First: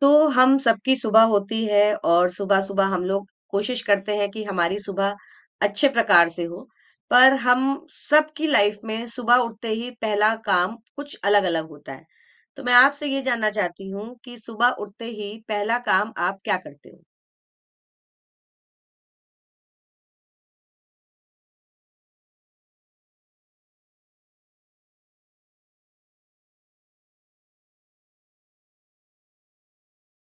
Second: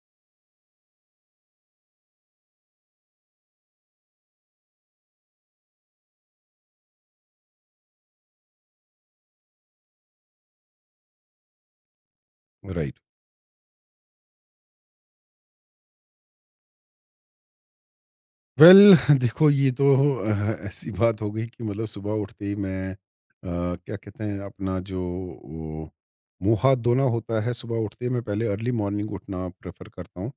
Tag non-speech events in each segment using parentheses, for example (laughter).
तो हम सबकी सुबह होती है और सुबह-सुबह हम लोग कोशिश करते हैं कि हमारी सुबह अच्छे प्रकार से हो, पर हम सबकी लाइफ में सुबह उठते ही पहला काम कुछ अलग-अलग होता है। तो मैं राइट। आपसे ये जानना चाहती हूँ कि सुबह उठते ही पहला काम आप क्या करते हो? वेल (laughs) देखो ये तो (laughs) ऐसी बात हो गई कि मतलब सुबह उठते ही मैं क्या कहते हैं अपना जो वो मुंह हाथ धोना होता है। सुबह उठते ही मैं पहले अर्ली मॉर्निंग उठना प्रेफर करता हूँ।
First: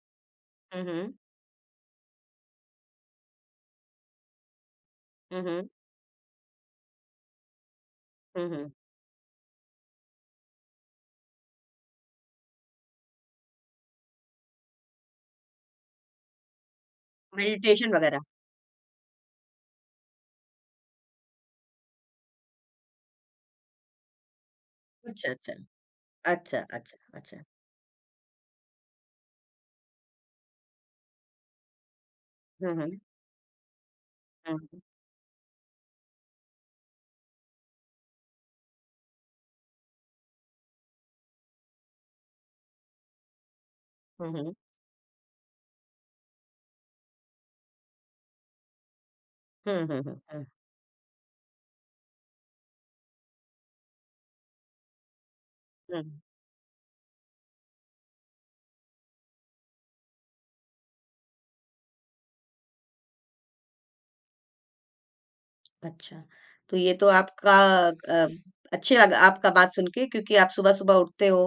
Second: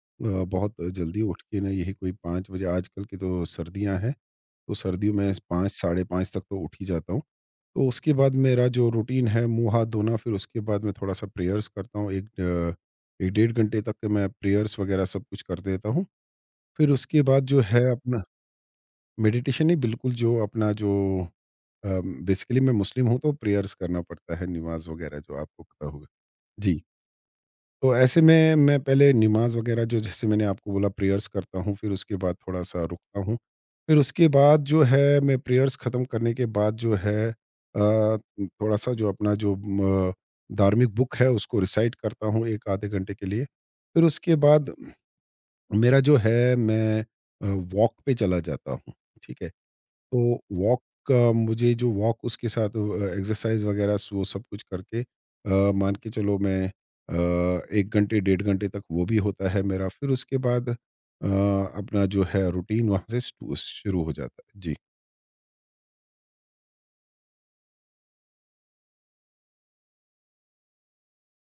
बहुत हुँ, हुँ। जल्दी उठ के ना यही कोई 5 बजे। आजकल की तो सर्दियाँ हैं, तो सर्दियों में हुँ, हुँ। 5 साढ़े 5 तक तो उठ ही जाता हूँ। तो उसके बाद हुँ, मेरा हुँ। जो रूटीन है, मुंह हाथ धोना, फिर उसके बाद मैं थोड़ा सा प्रेयर्स करता हूँ। एक एक 1.5 घंटे तक के मैं प्रेयर्स वगैरह सब कुछ कर देता हूँ। फिर उसके बाद जो है मेडिटेशन अपना वगैरह? मेडिटेशन ही, बिल्कुल जो अपना जो बेसिकली मैं मुस्लिम हूँ, तो प्रेयर्स करना पड़ता है, नमाज वगैरह अच्छा, जो अच्छा। आपको पता होगा। अच्छा, जी। अच्छा, अच्छा। तो ऐसे में मैं पहले नमाज वगैरह जो जैसे मैंने आपको बोला प्रेयर्स करता हूँ, फिर उसके बाद थोड़ा हुँ, सा हुँ। रुकता हूँ। फिर उसके हुँ, बाद हुँ। जो है, मैं प्रेयर्स ख़त्म करने के बाद जो है थोड़ा सा जो अपना जो अ, धार्मिक बुक है, उसको रिसाइट करता हूँ एक 0.5 घंटे के लिए। फिर हुँ, उसके हुँ। बाद मेरा जो है मैं अ, वॉक पे चला जाता हूँ, ठीक है? हुँ, हुँ, हुँ, तो हुँ, वॉक का मुझे जो वॉक उसके साथ एक्सरसाइज़ वगैरह वो सब कुछ करके मान हुँ। के चलो मैं अ, 1 घंटे 1.5 घंटे तक वो भी होता है मेरा। फिर उसके बाद अपना जो है रूटीन वहाँ से स्टू शुरू हो जाता है। जी, अच्छा, तो ये तो आपका अ, अच्छी लगा आपका बात सुन के क्योंकि आप सुबह-सुबह उठते हो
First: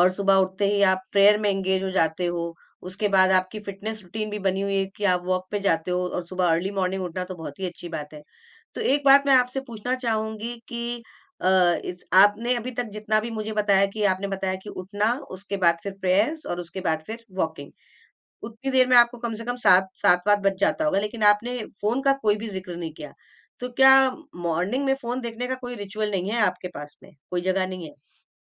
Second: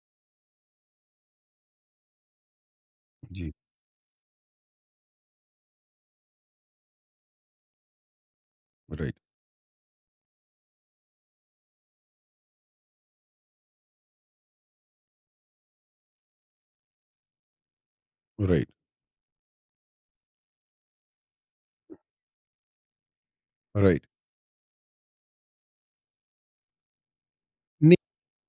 और सुबह उठते ही आप प्रेयर में एंगेज हो जाते हो। उसके बाद जी। आपकी फ़िटनेस रूटीन भी बनी हुई है कि आप वॉक पे जाते हो और सुबह अर्ली मॉर्निंग उठना तो बहुत ही अच्छी बात है। तो एक राइट, बात मैं आपसे पूछना चाहूँगी कि अ, इस आपने अभी तक जितना भी मुझे बताया कि आपने बताया कि उठना, उसके बाद फिर प्रेयर्स और उसके बाद फिर वॉकिंग। राइट, उतनी देर में आपको कम से कम 7 वात बज जाता होगा, लेकिन आपने फ़ोन का कोई भी ज़िक्र नहीं किया। तो क्या राइट। मॉर्निंग में फ़ोन देखने का कोई रिचुअल नहीं है आपके पास में? कोई जगह नहीं है?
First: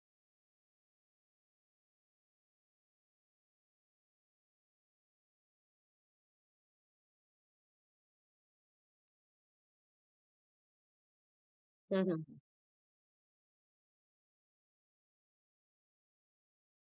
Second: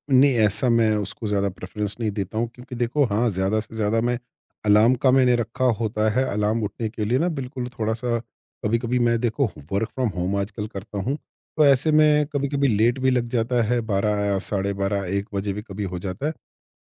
नहीं, ऐसा मैं उसको ज़्यादा प्रेफ़रेंस नहीं देता हूँ, क्योंकि देखो हाँ, ज़्यादा से ज़्यादा मैं अलार्म का मैंने रखा होता है, अलार्म उठने के लिए ना, बिल्कुल थोड़ा-सा कभी-कभी मैं। देखो, वर्क फ्रॉम होम आजकल करता हूँ, तो ऐसे हुँ, हुँ, में कभी-कभी लेट भी लग जाता है, 12 या साढ़े 12, 1 बजे भी कभी हो जाता है।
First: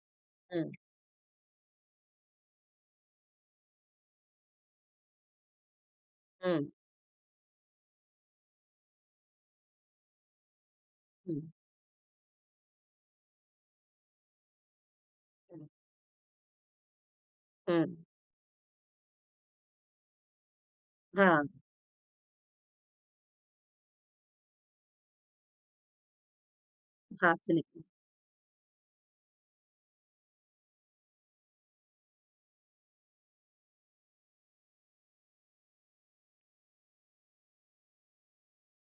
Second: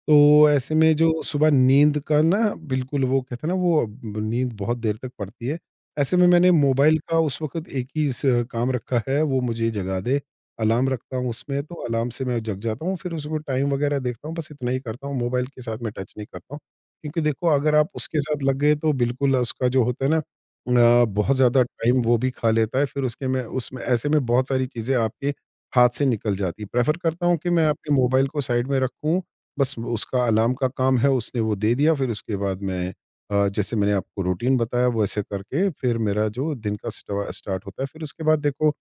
तो हुँ, ऐसे में जो सुबह नींद का ना बिल्कुल वो कहते हैं ना वो ब नींद बहुत देर तक पड़ती है। ऐसे में मैंने हुँ, मोबाइल का उस वक़्त एक ही स काम रखा है, वो मुझे जगा दे। अलार्म रखता हूँ हुँ, उसमें, तो अलार्म से मैं जग जाता हूँ, फिर उसको टाइम वग़ैरह देखता हूँ, बस इतना ही करता हूँ, मोबाइल के हुँ, साथ मैं टच नहीं करता हूँ। क्योंकि देखो अगर हुँ, आप उसके साथ लग गए, तो बिल्कुल उसका जो होता है ना बहुत हाँ, ज़्यादा टाइम वो भी खा लेता है, फिर उसके में उसमें ऐसे में बहुत सारी चीज़ें आपके हाथ से निकल जाती है। प्रेफ़र करता हाँ, हूँ कि मैं सुनिए। अपने मोबाइल को साइड में रखूँ, बस उसका अलार्म का काम है, उसने वो दे दिया, फिर उसके बाद मैं जैसे मैंने आपको रूटीन बताया वैसे करके, फिर मेरा जो दिन का स्टार्ट होता है। फिर उसके बाद देखो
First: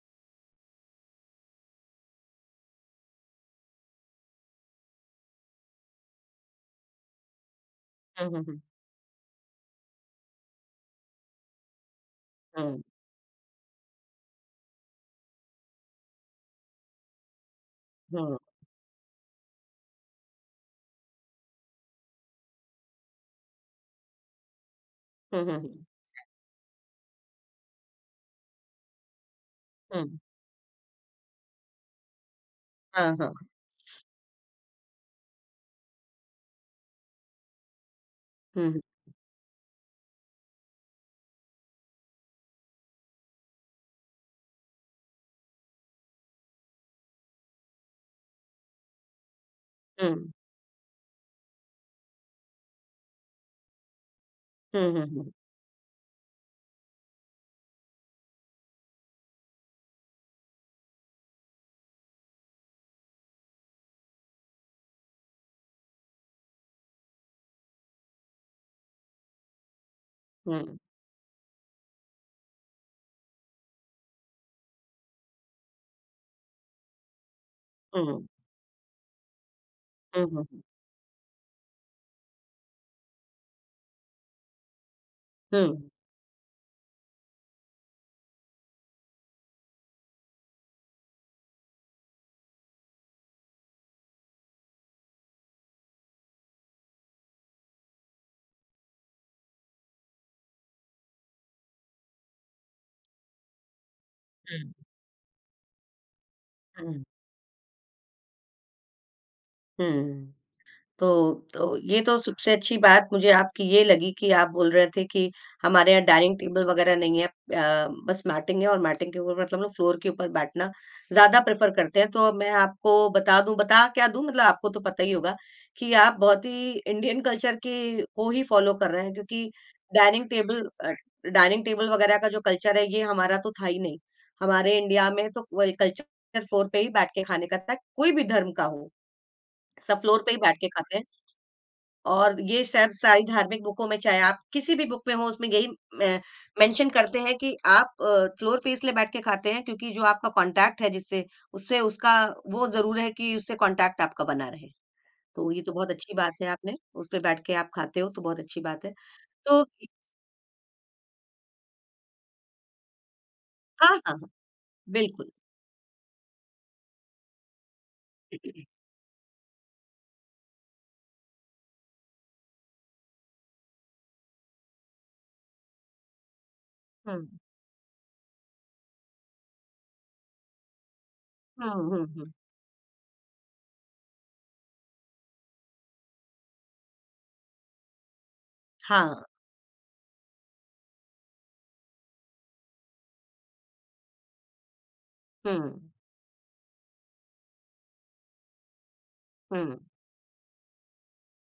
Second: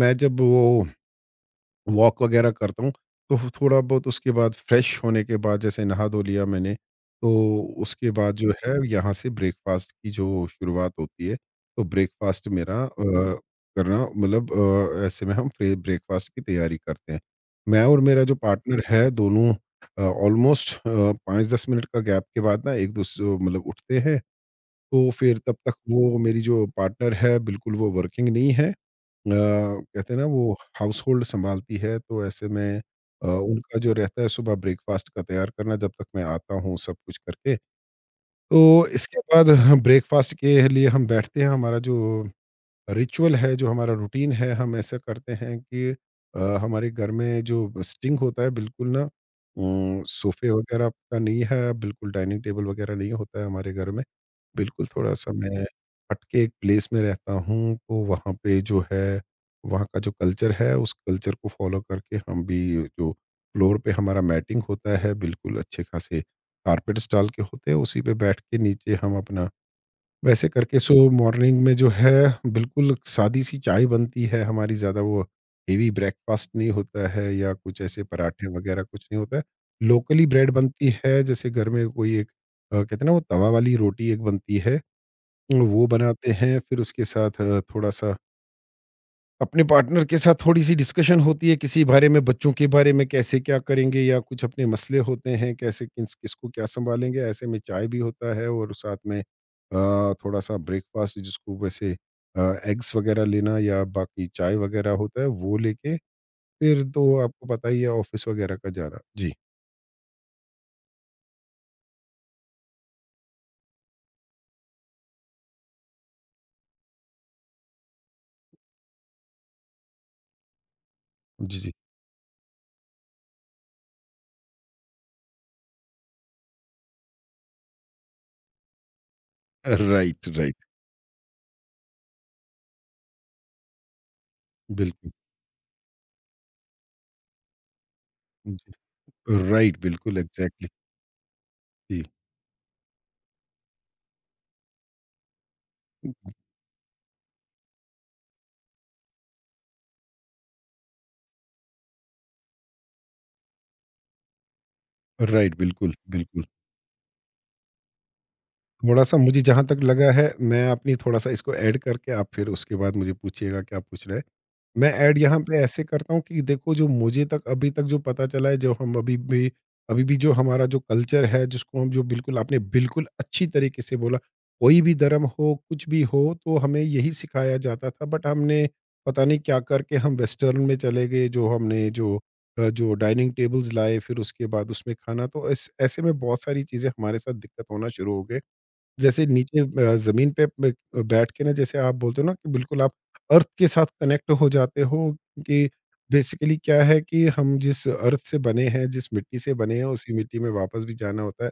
मैं जब वो वॉक वगैरह करता हूँ, तो फ थोड़ा बहुत उसके बाद फ्रेश होने के बाद, जैसे नहा धो लिया मैंने, तो उसके हुँ, बाद हुँ, जो हुँ, है यहाँ से ब्रेकफ़ास्ट की जो शुरुआत होती है। तो ब्रेकफ़ास्ट हुँ, मेरा करना मतलब ऐसे में हम ब्रेकफ़ास्ट की तैयारी करते हैं। मैं और मेरा जो हुँ, पार्टनर है, दोनों ऑलमोस्ट 5-10 मिनट का गैप के बाद ना एक-दूस मतलब उठते हैं, तो फिर हुँ, हुँ, तब तक हुँ, वो मेरी जो पार्टनर है, बिल्कुल वो वर्किंग नहीं है, हुँ, कहते हैं ना, वो हाउसहोल्ड सँभालती है, तो ऐसे में हाँ, हाँ, उनका जो रहता है सुबह ब्रेकफ़ास्ट का तैयार करना, जब तक मैं आता हूँ सब कुछ करके। हुँ, हुँ, तो इसके बाद हम ब्रेकफ़ास्ट के लिए हम बैठते हैं, हमारा जो रिचुअल है, जो हमारा रूटीन है, हम ऐसा करते हैं कि हमारे घर में जो स्टिंग होता है बिल्कुल ना हुँ, सोफ़े वग़ैरह का नहीं है, बिल्कुल डाइनिंग टेबल वग़ैरह नहीं होता है हमारे घर में। बिल्कुल, हुँ, हुँ, हुँ, थोड़ा-सा मैं हटके एक प्लेस में रहता हूँ, तो वहाँ पे जो है, वहाँ का जो कल्चर है, उस कल्चर को फ़ॉलो करके हम भी जो फ्लोर पे हमारा मैटिंग होता है, बिल्कुल अच्छे-खासे कारपेट्स डाल के होते हैं, उसी पे बैठ के नीचे हम अपना वैसे हुँ, करके। सो मॉर्निंग में जो है, बिल्कुल सादी-सी चाय बनती है हमारी, ज़्यादा वो हेवी ब्रेकफ़ास्ट नहीं होता है या कुछ हुँ, ऐसे हुँ, पराठे वगैरह कुछ नहीं होता है। हुँ, लोकली ब्रेड हुँ, बनती है, जैसे घर में कोई एक कहते हैं ना, वो तवा वाली रोटी एक बनती है। हुँ, वो बनाते हैं, फिर उसके साथ थोड़ा-सा अपने पार्टनर के साथ थोड़ी-सी डिस्कशन होती है किसी बारे में, बच्चों के बारे में, कैसे क्या करेंगे या कुछ अपने मसले होते हैं, कैसे किस किसको क्या सँभालेंगे, ऐसे में चाय भी होता है और साथ में थोड़ा-सा ब्रेकफ़ास्ट जिसको वैसे एग्स वग़ैरह लेना या बाकी चाय वग़ैरह होता है, वो लेके फिर हुँ, तो आपको पता ही है ऑफ़िस वग़ैरह का जाना। जी, हुँ। तो तो ये तो सबसे अच्छी बात मुझे आपकी ये लगी कि आप बोल रहे थे कि हमारे यहाँ डाइनिंग टेबल वगैरह नहीं है बस मैटिंग है और मैटिंग के ऊपर मतलब हम लोग फ्लोर के ऊपर बैठना ज़्यादा जी, प्रेफ़र जी। करते हैं। तो मैं आपको बता दूँ बता क्या दूँ मतलब आपको तो पता ही होगा कि आप बहुत ही इंडियन कल्चर के को ही फ़ॉलो कर रहे हैं क्योंकि right, dining right. Table dining table वगैरह का जो कल्चर है ये हमारा तो था ही नहीं। हमारे इंडिया बिल्कुल, में तो वही कल्चर फ्लोर पे ही बैठ के खाने का था, कोई भी धर्म का जी। हो, राइट, सब बिल्कुल, फ्लोर पे ही बैठ के एग्ज़ैक्टली। खाते हैं। जी। और ये सब सारी धार्मिक बुकों में चाहे आप किसी भी बुक में हो उसमें यही मेंशन करते हैं कि आप फ्लोर पे इसलिए बैठ के खाते हैं क्योंकि जो आपका कांटेक्ट है जिससे उससे उसका वो ज़रूर है कि उससे कांटेक्ट आपका बना रहे। तो राइट, ये तो बहुत बिल्कुल, अच्छी बात बिल्कुल। है आपने उस पे बैठ के आप खाते हो तो बहुत अच्छी बात है। थोड़ा-सा मुझे तो जहाँ तक लगा है, मैं अपनी थोड़ा-सा इसको ऐड करके, आप फिर उसके बाद मुझे पूछिएगा क्या हाँ, पूछ हाँ, रहे हैं। हाँ, मैं ऐड बिल्कुल। यहाँ पे ऐसे करता हूँ कि देखो जो मुझे तक अभी तक जो पता चला है, जो हम अभी भी जो हमारा जो कल्चर है, जिसको हम जो बिल्कुल, आपने बिल्कुल अच्छी तरीके से बोला, कोई भी धर्म हो, कुछ भी हो, तो हमें यही हुँ, सिखाया जाता था। बट हमने पता नहीं क्या करके हम वेस्टर्न में चले गए, जो हुँ, हमने हुँ, जो हुँ। जो डाइनिंग टेबल्स लाए, फिर उसके बाद उसमें खाना, तो इस ऐसे में बहुत सारी चीज़ें हमारे साथ दिक्कत होना शुरू हो गई। हाँ, जैसे नीचे ज़मीन पे ब बैठ के ना जैसे आप बोलते हो ना कि बिल्कुल आप अर्थ के साथ कनेक्ट हो जाते हो हुँ, कि बेसिकली क्या है कि हम जिस अर्थ से बने हैं, जिस मिट्टी से हुँ, बने हैं, उसी मिट्टी में वापस भी जाना होता है।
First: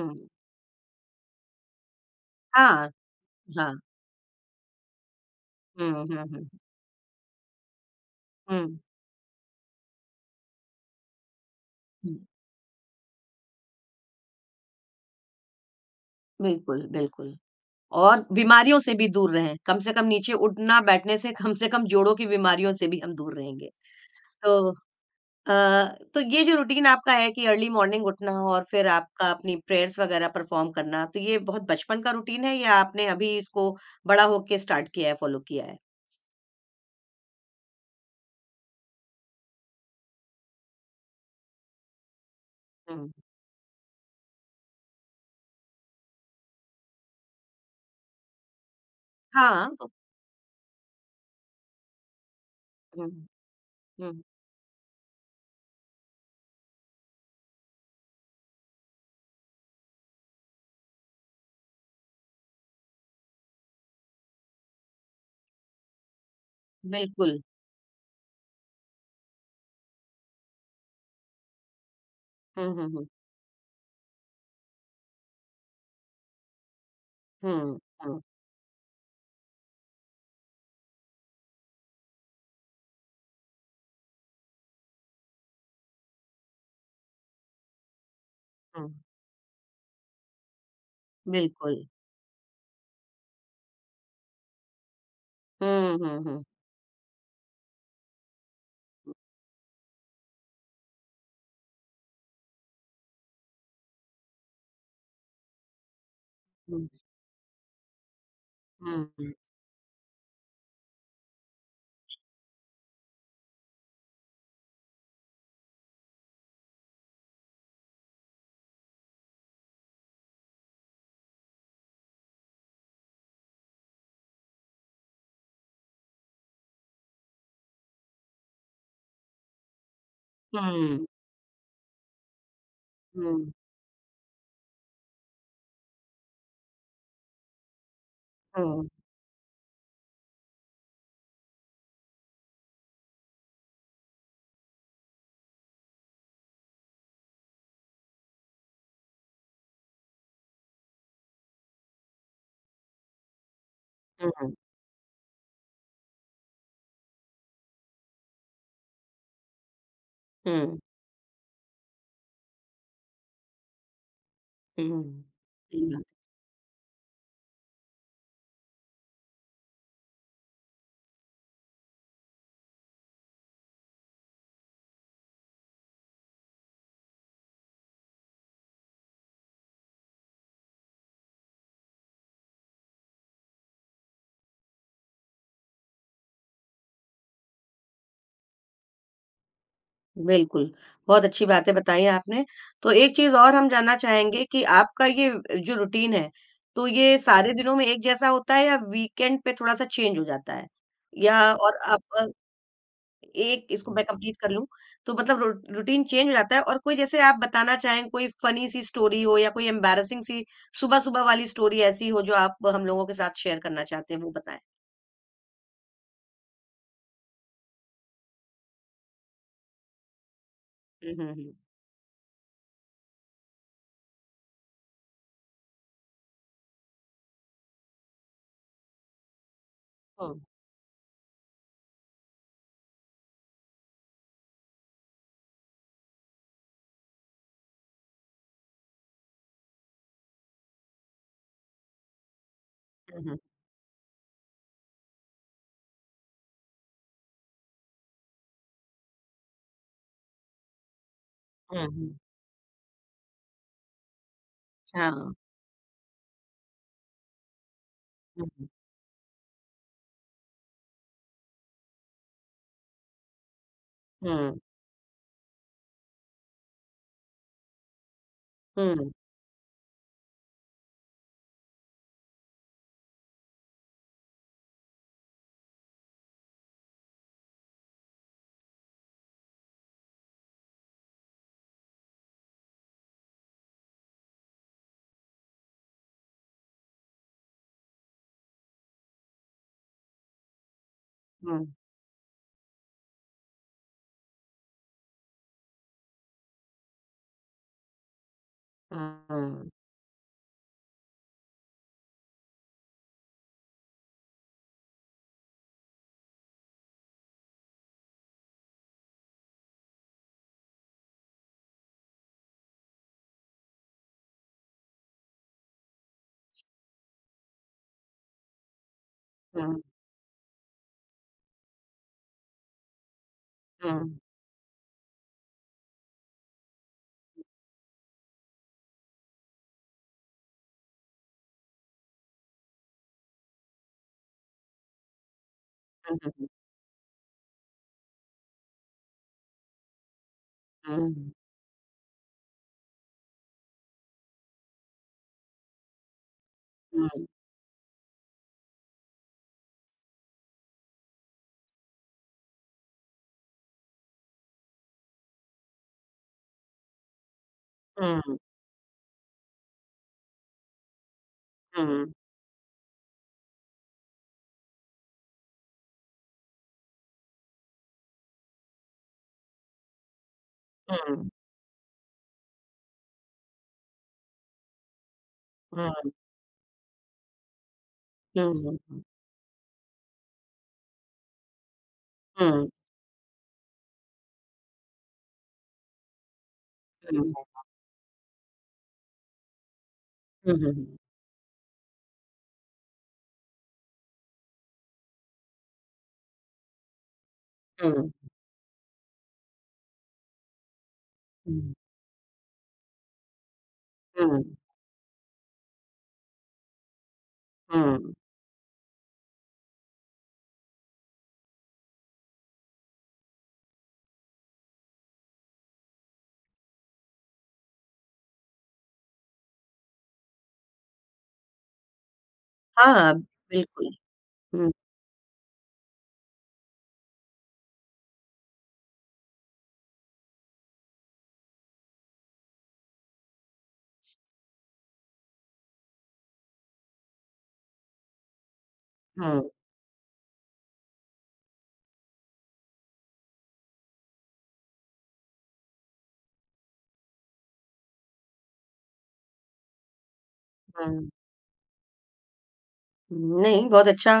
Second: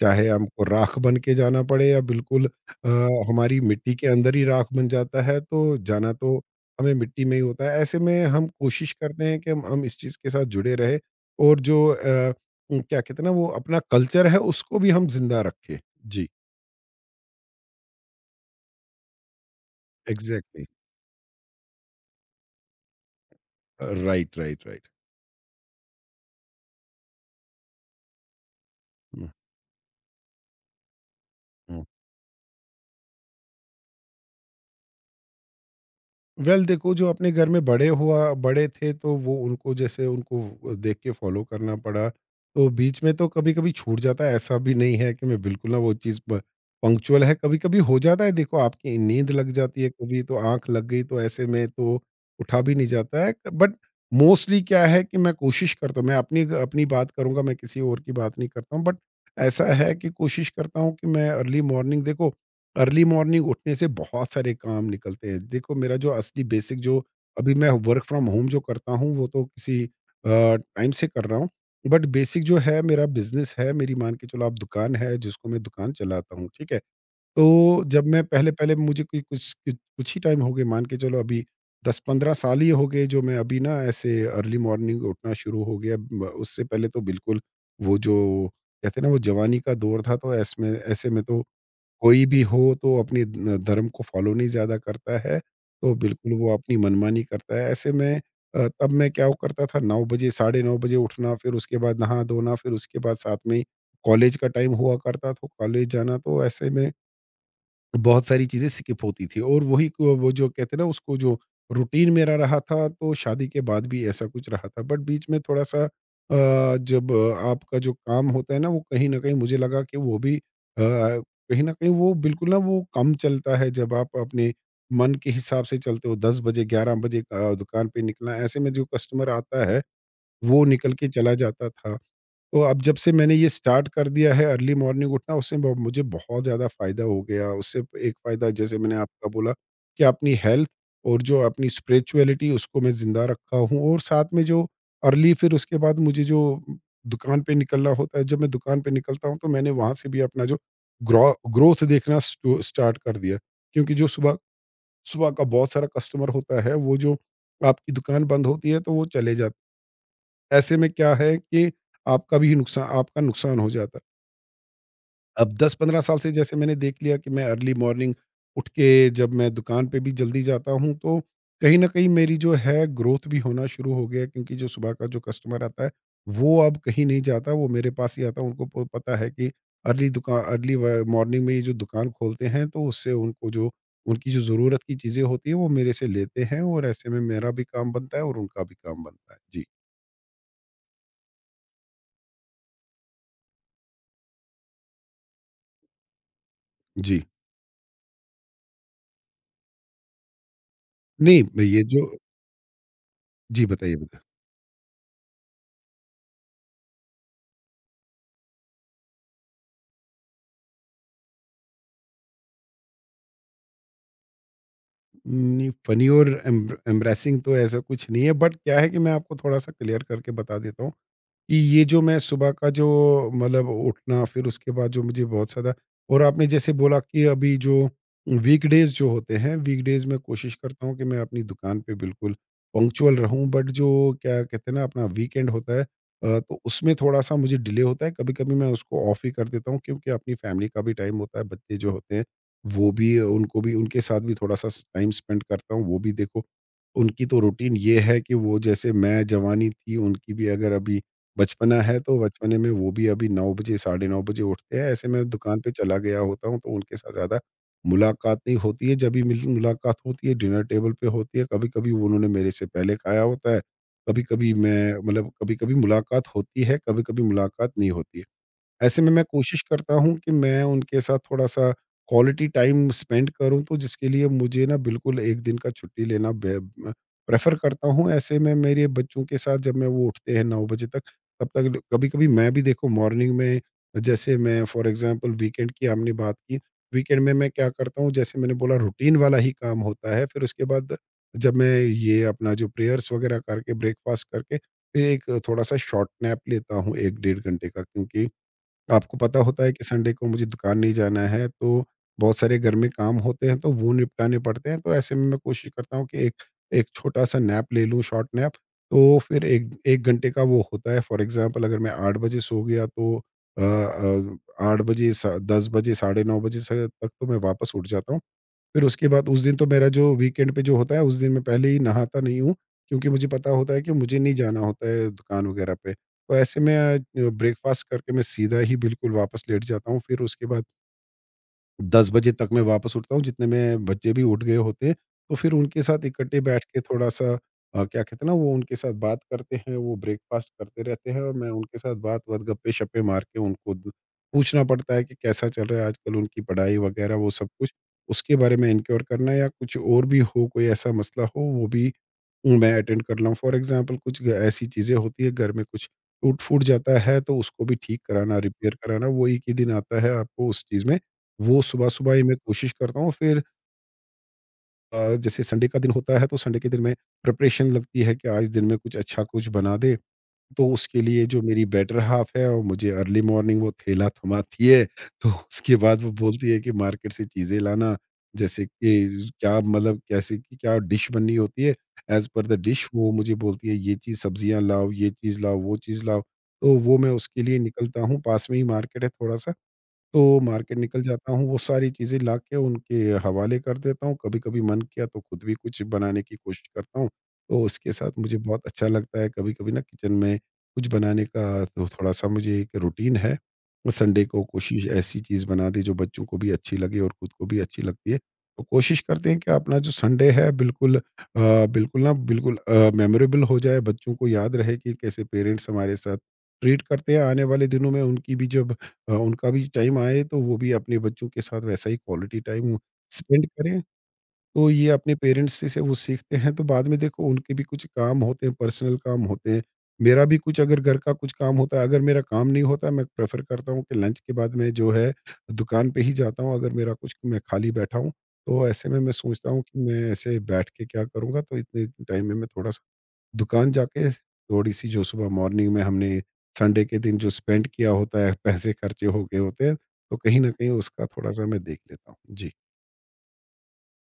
चाहे हमको राख बन के जाना पड़े या बिल्कुल हाँ, हमारी हाँ। मिट्टी के अंदर ही राख बन जाता है, तो हुँ, हुँ, जाना तो हुँ, हमें मिट्टी में ही होता है। ऐसे में हम हुँ, कोशिश करते हैं कि हम इस चीज़ के साथ जुड़े रहें और जो हुँ। क्या कहते हैं ना, वो अपना कल्चर है, उसको भी हम ज़िंदा रखें। जी। बिल्कुल, बिल्कुल। और बीमारियों से भी दूर रहें। कम से कम नीचे एग्जैक्टली। उठना-बैठने से कम जोड़ों की बीमारियों से भी हम दूर रहेंगे। राइट, राइट, तो राइट। अ, तो ये जो रूटीन आपका है कि अर्ली मॉर्निंग उठना और फिर हम्म, आपका अपनी प्रेयर्स वगैरह परफॉर्म करना, तो ये बहुत हम्म। बचपन का रूटीन है या आपने अभी इसको बड़ा होके स्टार्ट किया है, फॉलो किया है? वेल देखो, जो अपने घर में बड़े थे, तो वो उनको जैसे उनको देख के फॉलो करना पड़ा। तो बीच हुँ। में तो कभी कभी छूट जाता है, ऐसा भी नहीं है कि मैं बिल्कुल ना वो चीज़ पंक्चुअल है, कभी कभी हो जाता है। देखो आपकी नींद लग हाँ, जाती है, तो कभी तो आंख लग गई, तो ऐसे में तो उठा भी नहीं हुँ, जाता है, बट हुँ, मोस्टली क्या है कि मैं कोशिश करता हूँ, मैं अपनी अपनी बात करूंगा, मैं किसी और की बात नहीं करता हूँ, बट ऐसा है कि कोशिश करता हूँ कि मैं अर्ली मॉर्निंग देखो, अर्ली मॉर्निंग उठने से बहुत सारे काम निकलते हैं। देखो, मेरा जो असली बेसिक जो बिल्कुल। अभी मैं वर्क फ्रॉम होम जो करता हूँ, वो तो किसी टाइम से कर रहा हूँ। बट बेसिक जो हुँ, है, हुँ, मेरा हुँ। बिज़नेस है, मेरी मान के चलो आप दुकान है, जिसको मैं दुकान चलाता हूँ, ठीक है? हुँ, तो जब हुँ, मैं पहले-पहले मुझे कोई कुछ कुछ कुछ ही टाइम हो गए, मान के चलो अभी 10-15 साल ही हो गए जो मैं अभी ना ऐसे अर्ली मॉर्निंग उठना शुरू हो गया। ब उससे पहले तो बिल्कुल वो जो हुँ। कहते हैं ना वो जवानी का दौर था, तो ऐसमें ऐसे में तो बिल्कुल। कोई भी हो तो अपने ध धर्म को फ़ॉलो नहीं ज़्यादा करता है, हुँ, तो हुँ, बिल्कुल हुँ। वो अपनी मनमानी करता है। ऐसे में तब मैं क्या वो करता था 9 बजे, साढ़े 9 बजे उठना, फिर उसके बाद नहा-धोना, फिर उसके बाद साथ में ही कॉलेज का टाइम हुआ करता, तो कॉलेज जाना। तो ऐसे हुँ, में बहुत सारी चीज़ें हुँ, स्किप होती हुँ। थी, और वही को वो जो कहते हैं ना उसको जो रूटीन मेरा रहा था, तो शादी के बाद भी ऐसा कुछ रहा था, बट बीच में थोड़ा सा जब आपका जो काम होता है ना, वो कहीं न कहीं मुझे लगा कि वो भी कहीं न कहीं वो बिल्कुल ना वो कम चलता है जब आप अपने मन के हिसाब से चलते हो, 10 बजे 11 बजे दुकान पे निकलना, ऐसे में जो कस्टमर आता है हुँ, वो निकल हुँ, के चला जाता था। तो अब जब से मैंने ये हुँ, स्टार्ट कर दिया है अर्ली मॉर्निंग उठना, उससे मुझे बहुत ज़्यादा फ़ायदा हो गया। उससे एक फ़ायदा जैसे हुँ, मैंने आपका बोला कि अपनी हेल्थ और जो अपनी स्पिरिचुअलिटी उसको मैं ज़िंदा रखा हूँ, और साथ में जो अर्ली फिर उसके बाद मुझे जो दुकान पे निकलना होता है, जब मैं दुकान पे निकलता हूँ, तो मैंने वहाँ से भी अपना जो ग्रोथ देखना स्टार्ट कर दिया। क्योंकि जो सुबह हुँ, सुबह का बहुत सारा कस्टमर होता है, वो जो आपकी दुकान बंद होती है, तो वो चले जाते। ऐसे हुँ। में क्या है कि आपका भी नुकसान, आपका नुकसान हो जाता है। हुँ। अब सही 10-15 बात साल से जैसे मैंने देख लिया कि मैं अर्ली मॉर्निंग उठ के जब मैं दुकान पे भी जल्दी जाता हूँ, तो कहीं न कहीं मेरी जो है ग्रोथ भी होना शुरू हो गया, क्योंकि जो सुबह का जो कस्टमर आता है, वो अब कहीं नहीं जाता, वो मेरे पास ही आता है। उनको प पता है कि अर्ली दुका अर्ली व मॉर्निंग में ये जो दुकान खोलते हैं, तो उससे उनको जो उनकी जो ज़रूरत की चीज़ें होती हैं, वो मेरे से लेते हैं, और ऐसे में मेरा भी काम बनता है और उनका भी काम बनता है। जी, है। बिल्कुल, बहुत अच्छी बातें बताई आपने। तो एक चीज़ और हम जानना चाहेंगे कि आपका ये जो रूटीन है, तो ये जी। सारे दिनों में एक जैसा होता है या वीकेंड पे थोड़ा-सा चेंज हो जाता है? या नहीं, मैं और ये आप जो। एक जी, इसको बताइए, मैं बताइए। कंप्लीट कर लूँ, तो मतलब रू रूटीन चेंज हो जाता है और कोई जैसे आप बताना चाहें कोई फ़नी सी स्टोरी हो या कोई एम्बैरेसिंग सी सुबह-सुबह वाली स्टोरी ऐसी हो जो आप हम लोगों के साथ शेयर करना चाहते हैं, वो बताएँ? नहीं, फ़नी और एम एम्ब्रेसिंग तो ऐसा कुछ नहीं है, बट क्या है कि मैं आपको थोड़ा-सा क्लियर करके बता देता हूँ हुँ, हुँ, हुँ। कि ये जो मैं सुबह का जो मतलब उठना, फिर उसके बाद जो मुझे बहुत ज़्यादा। और आपने जैसे बोला कि अभी जो वीकडेज़ जो होते हैं, वीकडेज़ में हुँ। कोशिश करता हूँ कि मैं अपनी दुकान पे बिल्कुल पंक्चुअल रहूँ, बट जो क्या कहते हैं ना, अपना वीकेंड होता है, तो उसमें थोड़ा-सा मुझे डिले होता है। कभी-कभी मैं उसको ऑफ ही कर देता हूँ, क्योंकि अपनी फैमिली का भी टाइम होता है, बच्चे जो होते हैं वो भी, हुँ, हुँ। उनको भी, उनके साथ भी थोड़ा-सा स टाइम स्पेंड करता हूँ। वो भी देखो, उनकी तो रूटीन ये है कि वो, जैसे मैं जवानी थी, उनकी भी अगर अभी बचपना हुँ, है, हुँ। तो बचपने में वो भी अभी 9 बजे, साढ़े 9 बजे उठते हैं, ऐसे मैं हाँ। दुकान पे चला गया होता हूँ, तो उनके साथ ज़्यादा मुलाकात हुँ, नहीं हुँ। होती है। जब भी मिल मुलाकात होती है, डिनर टेबल पे होती है, कभी-कभी उन्होंने मेरे से पहले खाया होता है, कभी-कभी हुँ। मैं, मतलब कभी-कभी मुलाकात होती है, कभी-कभी मुलाकात नहीं होती है। ऐसे हम्म, में मैं कोशिश करता हूँ कि मैं उनके साथ थोड़ा-सा क्वालिटी टाइम स्पेंड करूँ, तो जिसके लिए मुझे ना बिल्कुल 1 दिन का छुट्टी लेना प्रेफ़र करता हूँ। ऐसे में मेरे बच्चों के साथ, जब मैं, वो उठते हैं 9 बजे तक, तब तक कभी-कभी मैं भी देखो मॉर्निंग में, जैसे मैं फ़ॉर एग्ज़ाम्पल वीकेंड की हमने बात की, वीकेंड में मैं क्या करता हूँ, जैसे मैंने बोला, रूटीन वाला ही काम होता है। फिर उसके बाद जब हम्म, मैं ये अपना जो प्रेयर्स वग़ैरह करके, ब्रेकफ़ास्ट करके, फिर एक थोड़ा-सा शॉर्ट नैप लेता हूँ 1 डेढ़ घंटे का, क्योंकि आपको पता होता हम्म, है कि संडे को मुझे दुकान नहीं जाना है, तो बहुत सारे घर में काम होते हैं, तो वो निपटाने पड़ते हैं। तो ऐसे में मैं कोशिश करता हूँ कि एक एक छोटा-सा नैप ले लूँ, शॉर्ट नैप। तो फिर 1 1 घंटे का वो होता है। फ़ॉर एग्ज़ाम्पल अगर मैं 8 बजे सो गया, तो अ अ, 8 बजे स 10 बजे, साढ़े 9 बजे से तक, तो मैं वापस उठ जाता हूँ। फिर उसके बाद उस दिन, तो हम्म, मेरा जो वीकेंड पे जो होता है, उस दिन मैं पहले ही नहाता नहीं हूँ, क्योंकि मुझे पता होता है कि हम्म, मुझे नहीं जाना होता है दुकान वगैरह पे। तो ऐसे में ब्रेकफ़ास्ट करके मैं सीधा ही बिल्कुल वापस लेट जाता हूँ। फिर उसके बाद 10 बजे तक मैं वापस उठता हूँ, जितने में बच्चे भी उठ गए होते हैं, तो फिर उनके साथ इकट्ठे बैठ के थोड़ा-सा, क्या कहते हैं ना, वो उनके साथ बात करते हैं, वो ब्रेकफ़ास्ट करते रहते हैं, हम्म, और मैं उनके साथ बात-वात, गप्पे-शप्पे मार के उनको द पूछना पड़ता है कि कैसा चल रहा है आजकल, उनकी पढ़ाई वगैरह हम्म, वो सब कुछ, उसके बारे में इनक्योर करना, या कुछ और भी हो, कोई ऐसा मसला हो, वो भी मैं अटेंड कर लूँ। फ़ॉर एग्ज़ाम्पल कुछ ग ऐसी चीज़ें होती है, घर में कुछ टूट-फूट जाता है, तो उसको भी ठीक हम्म, कराना, रिपेयर कराना, वो एक ही दिन आता है आपको उस चीज़ में, वो हम्म, सुबह-सुबह ही मैं कोशिश करता हूँ। फिर जैसे संडे का दिन होता है, तो संडे के दिन में प्रिपरेशन लगती है कि आज दिन में कुछ अच्छा, कुछ बना दे। तो उसके लिए जो मेरी बेटर हाल्फ है, वो मुझे अर्ली मॉर्निंग वो ठेला थमाती है। तो उसके बाद हम्म, वो बोलती है कि मार्केट से चीज़ें लाना, जैसे हम्म, हम्म, कि क्या, मतलब कैसे कि क्या डिश बननी होती है, एज़ पर द डिश वो मुझे बोलती है, ये चीज़ सब्जियाँ लाओ, ये चीज़ लाओ, वो चीज़ लाओ। तो वो मैं हम्म, उसके लिए निकलता हूँ, पास में ही मार्केट है थोड़ा-सा। तो मार्केट हम्म, निकल जाता हूँ, वो सारी चीज़ें लाके उनके हवाले कर देता हूँ। कभी-कभी मन किया तो खुद भी कुछ बनाने की कोशिश करता हूँ। तो हम्म, हम्म, हम्म, उसके हम्म, हम्म, साथ हम्म, मुझे बहुत अच्छा लगता है, कभी-कभी ना किचन में कुछ बनाने का, तो थोड़ा-सा मुझे एक रूटीन है। मैं संडे हम्म, को हम्म, कोशिश ऐसी चीज़ बना दी जो बच्चों को भी अच्छी लगे और खुद को भी अच्छी लगती हम्म, है। तो कोशिश करते हैं कि अपना जो संडे है, बिल्कुल बिल्कुल ना बिल्कुल मेमोरेबल हो जाए, बच्चों को याद रहे कि कैसे पेरेंट्स हमारे साथ ट्रीट करते हैं। आने वाले दिनों में उनकी भी, जब उनका भी टाइम आए, तो वो भी अपने बच्चों के साथ वैसा ही क्वालिटी टाइम हाँ, स्पेंड करें। बिल्कुल, तो हम्म, ये अपने पेरेंट्स से वो सीखते हैं, तो बाद में देखो उनके भी कुछ काम होते हैं, पर्सनल काम होते हैं। मेरा भी कुछ, अगर घर का कुछ काम होता है, अगर मेरा काम नहीं होता, मैं प्रेफ़र करता हूँ कि लंच के बाद मैं जो है दुकान पे ही जाता हूँ, अगर मेरा कुछ, मैं खाली बैठा हूँ। तो ऐसे में मैं हम्म, सोचता हूँ कि मैं ऐसे बैठ के क्या करूँगा, तो इतने टाइम में मैं थोड़ा-सा दुकान जाके, थोड़ी-सी, जो सुबह मॉर्निंग में हमने संडे के दिन जो स्पेंड किया होता है, पैसे खर्चे हो गए होते हैं, तो कहीं न कहीं उसका हम्म। थोड़ा-सा मैं देख लेता हूँ। जी। नहीं, बहुत अच्छा।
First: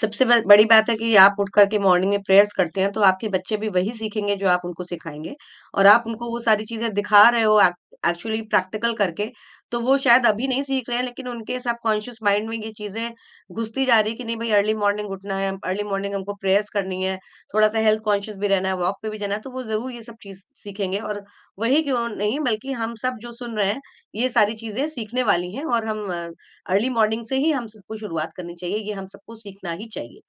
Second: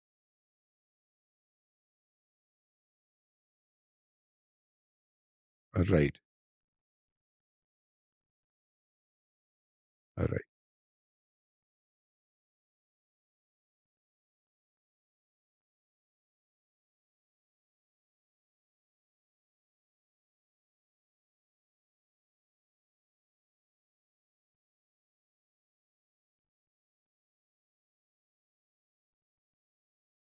सबसे ब बड़ी बात है कि आप उठ कर के मॉर्निंग में प्रेयर्स करते हैं, तो आपके बच्चे भी वही सीखेंगे जो आप उनको सिखाएँगे और आप राइट। उनको वो सारी चीज़ें दिखा रहे हो एक्ट एक्चुअली प्रैक्टिकल करके, तो वो शायद अभी राइट। नहीं सीख रहे हैं, लेकिन उनके सबकॉन्शियस माइंड में ये चीज़ें घुसती जा रही है कि नहीं भई अर्ली मॉर्निंग उठना है, अर्ली मॉर्निंग हमको प्रेयर्स करनी है, थोड़ा-सा हेल्थ कॉन्शियस भी रहना है, वॉक पे भी जाना है, तो वो ज़रूर ये सब चीज़ सीखेंगे और वही क्यों नहीं, बल्कि हम सब जो सुन रहे हैं, ये सारी चीज़ें सीखने वाली हैं और हम अर्ली मॉर्निंग से ही हम सबको शुरुआत करनी चाहिए, ये हम सबको सीखना ही चाहिए।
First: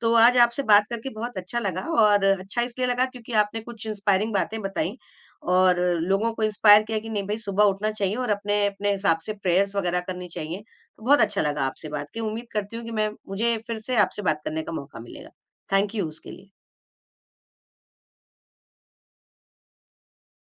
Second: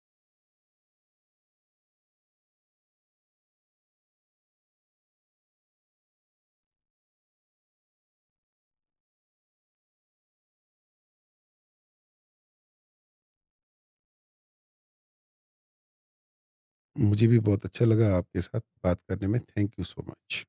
तो आज आपसे बात करके बहुत अच्छा लगा और अच्छा इसलिए लगा क्योंकि आपने कुछ इंस्पायरिंग बातें बताई और लोगों को इंस्पायर किया कि नहीं भाई सुबह उठना चाहिए और अपने-अपने हिसाब से प्रेयर्स वगैरह करनी चाहिए। तो बहुत अच्छा लगा आपसे बात के उम्मीद करती हूँ कि मैं मुझे फिर से आपसे बात करने का मौका मिलेगा। थैंक यू उसके लिए। मुझे भी बहुत अच्छा लगा आपके साथ बात करने में। Thank you so much.